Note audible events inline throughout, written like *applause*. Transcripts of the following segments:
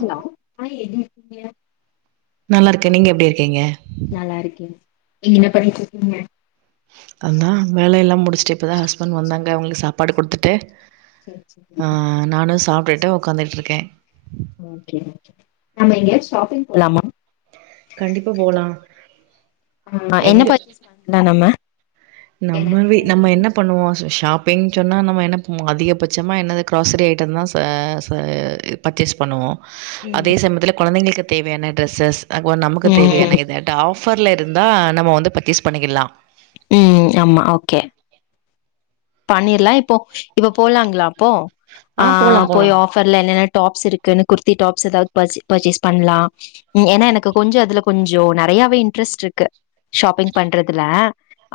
Hello ஆ எப்டி இருக்கிங்க நல்லா இருக்கே நீங்க எப்டி இருக்கீங்க எங்கெங்க படிக்க வக்கிறீங்க அதா வேல எல்லா முடிச் ச்சு இப்பதா ஹஸ்பண்ட் வந்தாங்க அவங்களுக்கு சாப்பாடு குடுத்துட்டு ஆ நானு சாப்டுட் டு ஒக்காந்துட்ருக்கே ஓகே ஓகே நம்ப எங்கயாவது ஷாப்பிங் போலாமா கண்டிப்பா போலாம். ஆமா என்ன பர்ச்சேஸ் பண்லா நம்ம நம்மவே நம்ம என்ன பண்ணுவோ ச ஷாப் பிங் சொன்னா நம்ம என்ன பண்ணுவோ அதிகபட்சமா என்னது கிராசரி ஐட்டந்தா ச ச இ பர்சேஸ் பண்ணுவோ ம் அதே சமயத்துல கொழந்தைங்களுக்கு தேவையான டிரெஸ்ஸஸ் *unintelligible* நமக்கு ம் தேவையான எது த ஆஃப் ஆஃபர்ல இருந்தா நம்ம வந்து பர்சேஸ் பண்ணிக்கிடலா ம் ஆம்மா ஓகே பண்ணிர்லா இப்போ இப்ப போலாங்களா அப்போ ஆ போலாம் போய் போலாம். ஆஃபர்ல என்ன டாப்ஸ் இருக்குன்னு குர்த்தி டாப்ஸ் ஏதாவது பர்ச்சே பர்ச்சேஸ் பண்லா ஏன்னா எனக்கு கொஞ்சோ இதுல கொஞ்சோ நறையாவே இன்ட்ரெஸ்ட்ருக்கு ஷாப்பிங் பண்றதுல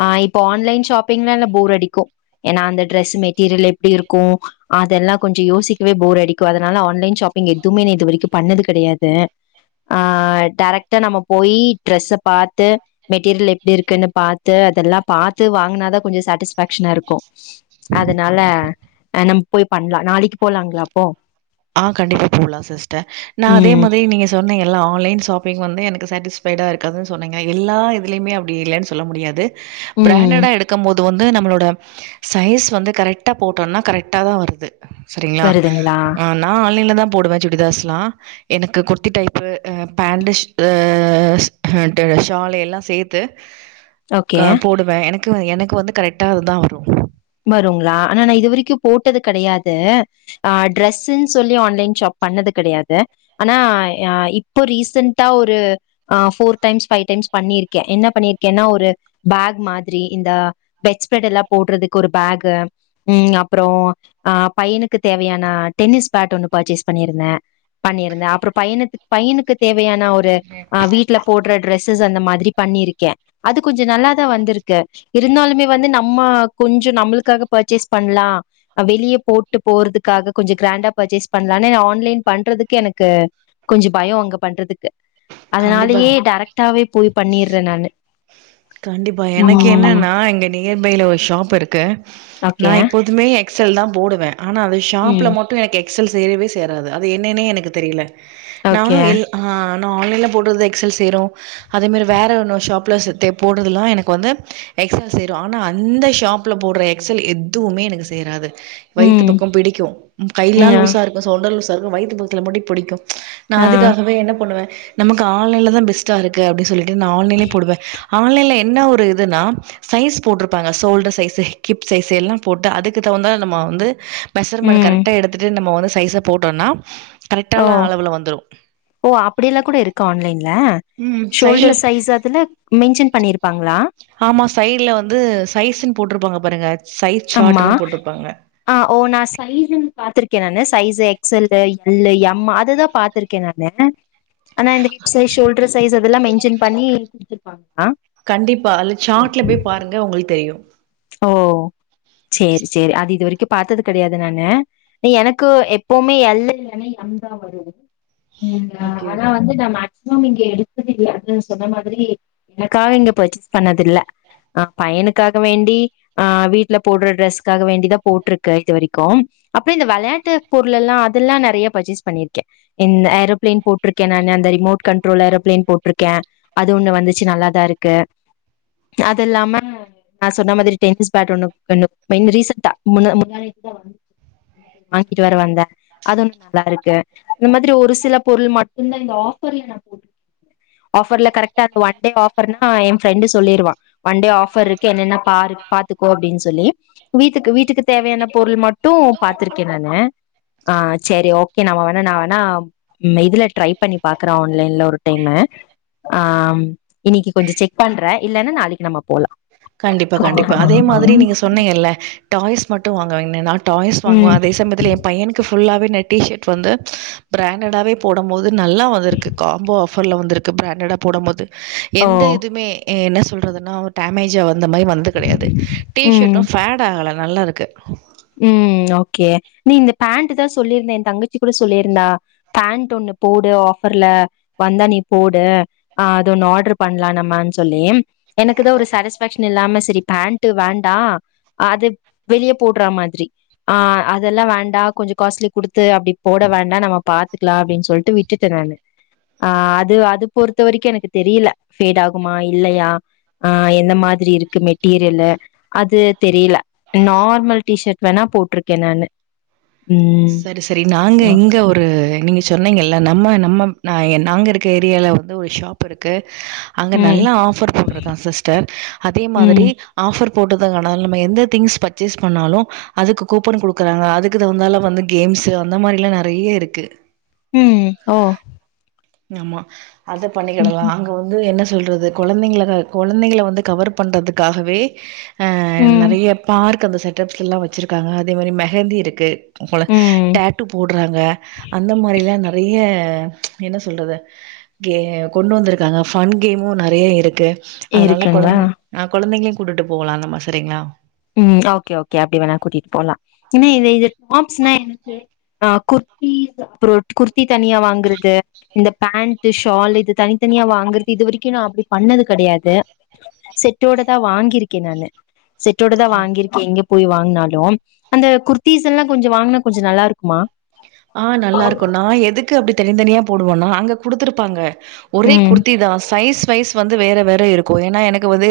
ஆ இப்போ ஆன்லைன் ஷாப்பிங்ல்ல போர் அடிக்கு ஏன்னா அந்த ட்ரெஸ் மெட்டீரியல் எப்டி இருக்கு அதெல்லா கொஞ்சோ யோசிக்கவே போர் அடிக்கு அதனால ஆன்லைன் ஷாப்பிங் எதுமே நா இது வரைக்கு பண்ணது கெடையாது ஆ டேரக்ட்டா நம்ம போயி ட்ரெஸ்ஸ பாத்து மெட்டீரியல் எப்டி இருக்குன்னு பாத்து அதெல்லா பாத்து வாங்கனாதா கொஞ்சோ சாட்டிஸ்பேக்க்ஷனா இருக் அதனால ஆ நம் போய் பண்லா நாளைக்கி போலாங்களா அப்போ ஆ கண்டிப்பா போலா சிஸ்டர் நா அதே ம் மாரி நீங்க சொன்னிங்க ல்ல ஆன்லைன் ஷாப்பிங் வந்து எனக்கு சாட்டிஸ்ஃபைடா இருக்காதுன்ன சொன்னீங்க எல்லா இதுலயுமே அப்படி இல்லன்னு சொல்ல முடியாது ம் பிராண்டடா எடுக்கும்போது அது வந்து நம்மளோட சைஸ் வந்து கரெக்டா போட்டோன்னா கரெக்டா தா வருது சரிங்களா வருதுங்களா நா ஆன்லைன்ல தா போடுவே சுடிதாஸ்லா எனக்கு குர்த்தி டைப்பு ஆ பேண்டுஷ் ஆ ஸ் ஆ டு ஷால் எல்லா சேத்து ஓகே க போடுவே எனக் க்கு எனக்கு வந்து கரெட்டா வந்தா வரு வருங்லா ஆனா இது வரிக்கு போட்டது கெடையாது அ ட்ரெஸ்னு சொல்லி ஆன்லைன் ஷாப் பண்ணது கெடையாது ஆனா இப்போ ரிசென்ட்டா ஒரு ஃபோர் டைம்ஸ் ஃபைவ் டைம்ஸ் பன்னிருக்கே என்ன பண்ணிருக்கேனா ஒரு பேக் மாதிரி இந்த பெட்ஸ்ஃப்டெல்லா போடுறதுக் கு ஒரு பேக்கு ம் அப்பறோ பையனுக்கு தேவையான டென்னிஸ் பேட் ஒன்னு பர்ச்சேஸ் பண்ணிருந்த பண்ணிருந்த அப்பறோ பையுனுத் பையுனுத்துக் தேவையான ஒரு அ வீட்டுல போடுற டிரெஸ்ஸஸ் அந்த மாதிரி பண்ணிருக்க அது கொஞ்ச நல்லாதா வந்துருக்கு இருந்தாலுமே வந்து நம்ம கொஞ்ச நம்மளுக்காக பர்ச்சேஸ் பண்லா வெளியப் போட்டு போறதுக்காக கொஞ்ச கிரேண்டா பர்ச்சேஸ் பண்லான்னு ஆன்லைன் பண்றதுக்கு எனக்கு கொஞ்சு பயோ அங்க பண்றதுக்கு கண்டிப்பா அதனாலயே டேரக்டாவே போய் பண்ணிற்ற நானு கண்டிப்பா எனக் ம் என்னன்னா எங்க நீ நியர்பையில ஒரு ஷாப் இருக்கு நா ஓகே எப்போதுமே எக்சல்தா போடுவ ஆனா அது ஷாப்ல ம் மட்டு எனக்கே எக்சல் சேரவே சேராது அது என்னன்னே எனக்கு தெரியில நானு ஓகே எல் ஆ நா ஆன்லைன்ல போடுறது எக்சல் சேரு அதே மாரி வேற இன்னொர் ஷாப்ல செ தெப் போடுறதுலா எனக்கு வந்து எக்சல் சேரு ஆனா அந்த ஷாப்ல போடுற எக்சல் எதுமே எனக்கு சேராது வயித்து ம் பக்கோம் பிடிக்கு கையில்லா ம் ஆ லூசா இருக்கு சோல்டர்ஸ் அதுவு வயித்து பக்கத்துல மட்டு புடிக்கு நா ஆ அதுக்காகவே என்ன பண்ணுவ நமக்கு ஆன்லைன்லதா பெஸ்ட்டா இருக்கு அப்டி சொல்லிட் டு நா ஆன்லைன்லயே போடுவ ஆன்லைல என்ன ஒரு இதுன்னா சைஸ் போட்ருப்பாங்க ஷோல்டர் சைசு ஹிப் சைசு எல்லா போட்டா அதுக்குத்தகுந்தா நம்ம வந்து மெஷர்மண்ட ம் கரெக்டா எடுத்துட்டு நம்ம ஒனஸ் சைச போட்டோன்னா ஓ ஓ அப்படியெல்லா கூட இருக்கா ஆன்லைன்ல ம் சைட்ல ஷோல்டர் சைஸ் அதுல மென்ஷன் பண்ணிருப்பாங்க ங்களா சைடுல வந்து சைஸ்ன் போட்டுருப்பாங்க பாருங்க சைஸ் அம்மா சார்ட்டுன்னு போட்ருப்பாங்க ஆ ஓ நா சைஸீன் பாத்துருக் க்கே நானு சைஸ் எக்சல்லு எல்லு எம் அதுதா பாத்துருக்கே நானு ஆனா இந்த ஹிப் சைஸ் ஷோல்டர் சைஸ் அதெல்லாம் மென் ஷன் பண்ணி குடுத்துருப்பாங்க கண்டிப்பா அது சாட்ல போய் பாருங்க உங்களுக்கு தெரியும் ஓ சேரி சேரி அது இது வரைக்கும் பா்த்தது கிடையாது நானு எனக்கு எப்பவுமே எல் இல்ன்னா எம் தான் வரு ஹம் ஓகே ஆனா ஓகே வந்து நான் இங்க எடுத்தத அப்படின்னு சொன்ன மாதிரி எனக்காக இங்க பர்ச்சேஸ் பண்ணதில்ல ஆஹ பையனுக்காக வேண்டி ஆஹ் வீட்டுல போடுற ட்ரெஸ்க்காக வேண்டிதான் போட்டிருக்கேன் இது வரைக்கும் அப்புறம் இந்த விளையாட்டு பொருள் எல்லாம் அதெல்லாம் நறைய பர்ச்சேஸ் பண்ணிருக்கேன் இந்த ஏரோப்பிளைன் போட்டிருக்கேன் நான் அந்த ரிமோட் கண்ட்ரோல் ஏரோப்பிளைன் போட்டிருக்கேன் அது ஒண்ணு வந்துச்சு நல்லாதான் இருக்கு அது இல்லாம நான் சொன்ன மாதிரி டென்னிஸ் பேட் ஒண்ணு ரிசென்ட்அ முந்தாநேத்து தான் வாங்கிட்டு வர வந்தேன் அது ஒண்ணு நல்லா இருக்கு அந்த மாதிரி ஒரு சில பொருள் மட்டும்தான் இந்த ஆபர்ல நான் போட்டுக்கேன் ஆபர்ல கரெகா அ ஒன்ட ஆபர்னா என் ரெண்டு சொல்லிடுவா ஒன்டே ஆபர் இருக்கு என்னென்ன பாரு அப்படின்னு சொல்லி வீட்டுக்கு வீட்டுக்கு தேவையான பொருள் மட்டும் ட்டும் பாத்துருக்கேன் நானு ஆஹ் செரி ஓகே நம்ம வேணா நான் வேணா இதுல ட்ரை பண்ணி பாக்குறே ஆன்லைன்ல ஒரு டைம் ஆஹ் இன்னைக்கு கொஞ்சம் செக் பண்றே இல்லன்னா நாளைக்கு நம்ம போலாம் கண்டிப்பா கண்டிப்பா அதே மாதிரி நீங்க சொன்னீங்கல்ல டா டாய்ஸ் மட்டும் வாங்காதிங்க நா டாய்ஸ் வாங்குவோம் ம் அதே சமயத்தில் என் பையனுக்கு ஃபுல்லாவே டி ஷர்ட் வந்து பிராண்டடாவே போடும் போது நல்லா வந்திருக்கு காம்போ ஆஃபர்ல வந்துருக்கு பிராண்டடா போடும் போது ஓ எந்த இதுவுமே என்ன சொ சொல்றதுன்னா அவ டேப் மேஜாவது இந்த மாதிரி வந்தது கிடையாது டி ம் ஷர்டும் ஃபேடு ஆகல நல்லா இருக்கு க்கு ம் ஓகே நீ இந்த பேண்ட் தா சொல்லியிருந்தா என் தங்கச்சி கூட சொல்லியிருந்தா பேண்ட் ஒண்ணு போடு ஆஃபர்ல வந்தா நீ போடு ஹ அது ஒண்ணு ஆர்டர் பண்ணலாம் நம்மனு சொல்லி எனக்கு தா ஒரு சாட்டிஸ்ஃபேக்ஷன் இல்லாம செரி பேண்ட் வேண்டா அது வெளியே போட் மாதிரி ஹ் அதெல்லாம் வேண்டாம் கொஞ்சம் காஸ்ட்லி குடுத்து அப்படி போட வேண்டாம் நம்ம பாத்துக்கலாம் அப்டின்னு சொல்லிட்டு விட்டுட்டே நானு அஹ அது அது பொறுத்த வரைக்கும் எனக்கு தெரியல பேடு ஆகுமா இல்லையா ஹ எந்த மாதிரி இருக்கு மெட்டீரியல்லு அது தெரியல நார்மல் டிஷர்ட் வேணா போட்டிருக்கேன் நானு ம் செரி செரி நாங்க இங்க ஒரு நீங்க சொன்னங்க இல்ல நம்ம நம்ம நாங்கள் இருக்க ஏரியாவில் வந்து ஒரு ஷாப் இருக்குது அங்க நல்ல ம் ஆஃபர் போட்டிருக்கான் சிஸ்டர் அதே மாதிரி ம் ஆஃபர் போட்டது நம்ம எந்த திங் பர்ச்சேஸ் பண்ணாலும் அதுக்கு கூப்பன் கொடுக்கறாங்க அதுக்கு தகுந்தால வந்து கேம்ஸு அந்த மாரிலாம் நெறைய இருக்கு ம் ஓ ஆமா அத ம் பண்ணிக்கிடலாம் அங்க வந்து என்ன சொல்றது குழந்தைங்கல குழந்தைங்கல வந்து கவர் பண்றதுக்காகவே ம் நெறைய பார்க் ந்த செட்ப்ஸ்ல எல்லாம் வச்சிருக்காங்க அதே மாதிரி மெஹந்தி இருக்கு ம் டாட்டு போடுறாங்க அந்த மாரிலாம் நெறைய என்ன சொல்றது கே கொண்டு வந்திருக்காங்க ஃபன் கேமும் நெறைய இருக்கு அதனால இருக்குங்களா கொழந்த ஆஹ் கொழந்தைங்க கூட்டிட்டு போகலாம் அந்த மாரி செரிங்களா ம் ஓகே ஓகே அப்படி வேணா கூட்டிட்டு போலாம் ஏன்ன இது டாப்ஸ்னா எனக்கு அ குர்தி அப்பறோம் த்தி தனியா வாங்குறது இந்த பேண்ட் ஷால் இது தனித்தனியா வாங்குறது இது வரைக்கும் நான் அப்படி பண்ணது கிடையாது செட்டோட தான் வாங்கியிருக்கேன் நானு செட் செட் டோடதா வாங்கிருக்கேன் போய் வாங்கினாலும் அந்த குர்த்தீஸ் எல்லாம் கொஞ்சம் வாங்கினா கொஞ்சம் நல்லா இருக்குமா ஆஹ் நல்லா இருக்கும் நா எதுக்கு அப்படி தனி தனியா போடுவோன்னா அங்கே கொடுத்துருப்பாங்க ஒரே ம் குர்த்தி தா சைஸ் சைஸ் வந்து வேறு வேறு இருக்கும் ஏன்னா எனக்கு வந்து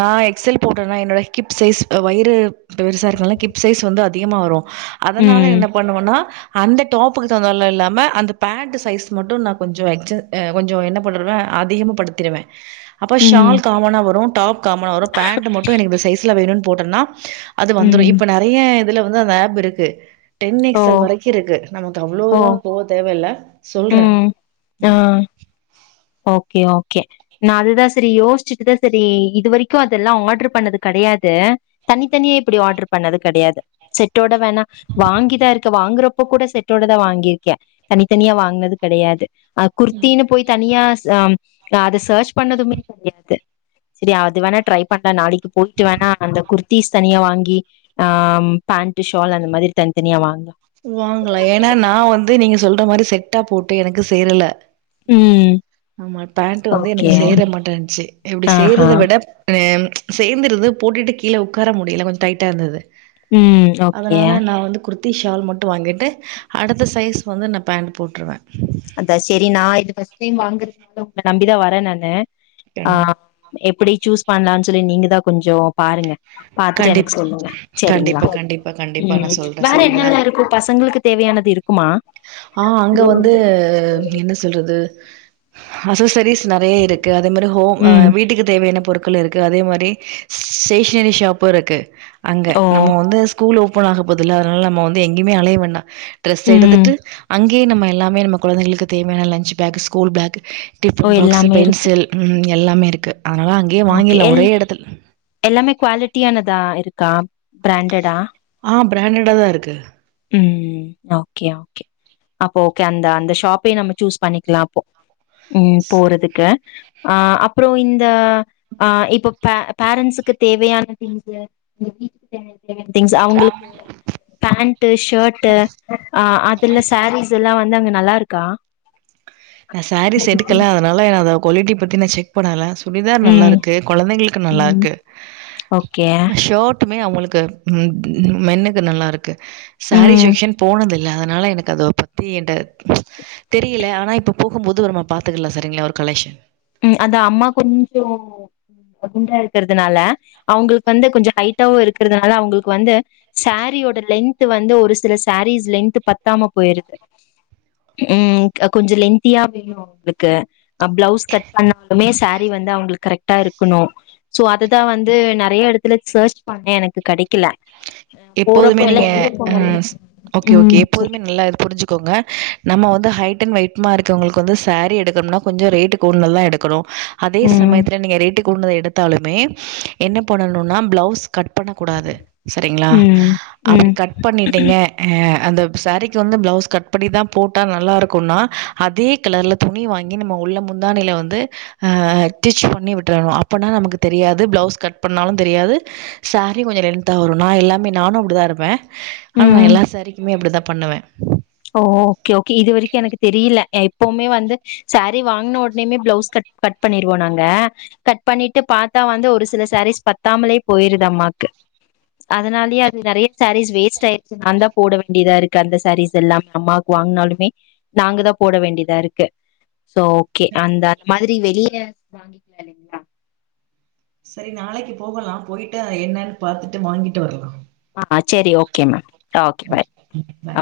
நான் எக்ஸல் போட்டேன்னா என்னோடய ஹிப் சைஸ் வயிறு இத்தோ பெருசா இருக்கனால ஹிப் சைஸ் வந்து அதிகமாக வரும் அதனால ம் என்ன பண்னுவேண்னா அந்த டாப்புக்கு தகுந்தலாம் இல்லாமல் அந்த பேண்ட சைஸ் மட்டும் நான் கொஞ்சம் எக்ச கொஞ்சம் என்ன பண்ணவேன் அதிகமாகப்படுத்திடுவேன் அப்ப ம் ஷால் காமனா வரும் டாப் காமன வரும் பேண்ட் மட்டும் எனக்கு சைஸ்ல வேணும்னு போட்டனா அது வந்துரூம் ம் இப்ப நெறைய அதுல வந்து ஆப் இருக்கு டென் ஓ எக்ஸ்எல் வரைக்கும் இருக்கு நமக்கு ஓ அவ்வளோவுல்லாம் போ தேவை ல்ல சொல்ற ம் ஆ உம் ஓகே ஓகே நான் அதுதான் செரி யோசிச்சுட்டுதான் செரி இது வரைக்கும் அதெல்லாம் ஆர்டரு பண்ணது கிடையாது தனித்தனியா இப்படி ஆர்டரு பண்ணது கிடையாது செட்டோட வேணா வாங்கிதான் இருக்க வாங்குறப்போ கூட செட்டோட தான் வாங்கிருக்கேன் தனித்தனியா வாங்குனது கிடையாது ஆ குர்த்தீனு போய் தனியா அத சர்ச் பண்ணதுமே கெடையாது செரி அது வேணா ட்ரை பண்ணலாம் நாளைக்கு ப்ப போயிட்டு வேணா அந்த குர்த் பீஸ் தனியா வாங்கி ஆஹ் பேண்ட் ஷால் அந்த மாரி தனித்தனியா வாங்கனும் வாங்களலாம் ஏன்னா நான் வந்து நீங்க சொல் மாதிரி செட்டா போட்டு எனக்கு சேரல ம் ஆமா பேண்ட் வந்து எனக்கு ஓகே சேர மாட்டேந்ச்சு இப்டி ஆஹா செர்றதை விட அஹ் சேர்ந்துருது போட்டுட்டு கீழ ஒக்கார முடியல கொஞ்ச டைட்டா இருந்தது உம் ஓகே அதனால நா வந்து குர்த்தி ஷால் மட்டு வாங்கிட்டு அடுத்த சைஸ் வந்து நா பேண்டு போட்டுருவ அதா சேரி நா இது ஃபஸ்ட் டைம் வாங்குறதுனால உங்கள நம்பிதா வர நானு ஆ கண் எப்படி சூஸ் பண்லான் சொல்லி நீங்கதா கொஞ்சோ பாருங்க பாத்துட்டு கண்டிப் எனக்கு சொல்லுங்க சேரிங்களா கண்டிப்பா கண்டிப்பா கண்டிப்பா நா ம் சொல்றே வேற சரிங்களா என்னெல்லா இருக்கு பசங்களுக்கு தேவையானது இருக்குமா ஆ அங்க வந்து து என்ன சொல்றது அசோசரிஸ் நறைய இருக்கு அதே மாரி ஹோம் ம் வீட்டுக்கு தேவையான பொருட் கள் இருக்கு அதே மாரி ஸ்டேஷனரி ஷாப்பு இருக்கு அங்க ஓ நம்ம வந்து ஸ்கூல்லோப் ஓப்பனாக போதுல்ல அதனால நம்ம வந்து எங்யுமே அலைய வேண்டா டிரஸ் ம் எடுத்துட் அங்யே நம்ம எல்லாமே நம்ம கொழந்தைங்களுக்கு தேவையான லன்ச் பேக் ஸ்கூல் பேக் ஓ டிபன் பாக்ஸ்சு எல்லாமே இருக்கு பென்சில் ம் எல்லாமே இருக்கு அதனால அங்கேயே ஓகே வாங்கிட்லா எல் ஒரே எடத்துல எல்லாமே குவாலிட்டியானதா இருக் கா பிராண்டடா ஆ பிராண்டடாதா இருக்கு ம் ஓகே ஓகே அப்போ ஓகே அந்த அந்த ஷாப்பே நம்ம சூஸ் பண்ணிக்லா அப்போ ம் போறதுக்கு ஆ அப்பறோ இந்த ஆ இப்ப பே பேரண்ட்ஸுக்கு தேவையான திங்ஸ்சு இந்த வீட்டுக்கு தேவையா ன திங்ஸு அவங்களுக்கு பேண் ஷோர்டு அ அதுல்ல ஸ்சேரீஸ் எல்லா வந் வந்து அங்க நல்லா இருக்கா நா சேரீஸ் எடுக்கல அதனால அத கொலட்டிப் பத்தி நா செக் பண்ணலஸ் சுடிதார் நல்லா ம் இருக்கு கொழந்தைங்களுக்கு நல்லா ம் இருக்கு ஓகே ஷோட் மட்டுமே அவங்களுக்கு ம் மென்னுக்கு நல்லா இருக் து சேரீ ம் செக்க்ஷன் போனதில் இல்ல அதனால எனக்கு அத பத்தி என்ட தெரியல ஆனா இப்போ போகும்போது ஒருமா பாத்ததில்ல சரிங்களா ஒரு கலெக்க்ஷன் ம் அந்த அம்மா கொஞ்சோ குண்டா இருக்குறதுனால அவங்களுக்கு வந்து கொஞ்ச ஹைட்டாவு இருக்குறதுனால அவங்களுக்கு வந்து சேரீயோட லென்த் வந்து ஒரு சில சேரீஸ் லென்த் பத்தாம போயிருது ம் கொஞ்ச லென்தியா வேணு அவங்களுக்கு பிளவுஸ் கட் மே ஸாரீ வந்து அவங்களுக்கு கரெக்ட்டா இருக்கணும் சோ அதுதான் வந்து ந நெறைய இடத்துல சர்ச் பண்ண எனக்கு கெடைக்கல போறப்போ எப்போதுமே எல்லா நீங்க எங்க ஆஹ போனாலுமே ஓகே ஓகே ம் சரி எப்போதுமே நல்லா இது புரிஞ்சுக்கோங்க நம்ம வந்து ஹைட் அண்ட் வெயிட் இருக்கவங்களுக்கு வந்து சாரீ எடுக்கணோம்னா கொஞ்சம் ரேட்டு் கூடுதலதான் எடுக்கணும் அதே ம் சமயத்தில்ல நீங்க ரேட்டுக்கு கூடுனுதை எடுத்தாலுமே என்ன பண்ணணும்னா பிளவுஸ் கட் பண்ணக்கூடாது சரிங்களா ம் அப்படி ம் கட் பண்ணிட்டீங்க அஹ அந்த சேரீக்கு வந்து பிளவுஸ் கட் பண்ணி தான் போட்டால் நல்லா இருக்கும்னா அதே கலரில் துணி வாங்கி நம்ம உள்ள முந்தாணியில வந்து அஹ ஸ்டிச் பண்ணி விட்டுரணும் அப்போனா நமக்கு தெரியாது பிளவுஸ் கட் பண்ணாலும் தெரியாது சேரீ கொஞ்சம் லென்த்தாக வரும் நா எல்லாமே நானும் அப்படி தான் இருப்பேன் ஆனா ந ம் எல்லா சாரிக்குமே அப்படித்தான் பண்ணுவேன் ஓ ஓகே ஓகே இது வரைக்கும் எனக்கு தெரியல எப்பவுமே வந்து சாரீ வாங்கின உடனேுமே பிளவுஸ் கட் கட் பண்ணிருவோம் நாங்க கட் பண்ணிட்டு பார்த்தா வந்து ஒரு சில சாரீஸ் பத்தாமலே போயிருது அம்மாக்கு அதனாலயே அது நெறைய சாரீஸ் வேஸ்ட் ஆயிருச்சு நான் தான் போட வேண்டியதா இருக்கு அந்த சாரீஸ் எல்லாமே அம்மாவுக்கு வாங்கினாலுமே நாங்க தான் போட வேண்டியதா இருக்கு சோ ஓகே அந்த மாரி வெளியே வாங்கிக்கலாம் இல்லைங்கிளா செரி நாளைக்கு போகலாம் போயிட்டு என்னன்னு பாத்துட்டு வாங்கிட்டு வரலாம் ஆஹ் செரி ஓகே மேம் ஓகே பாய் பாய்.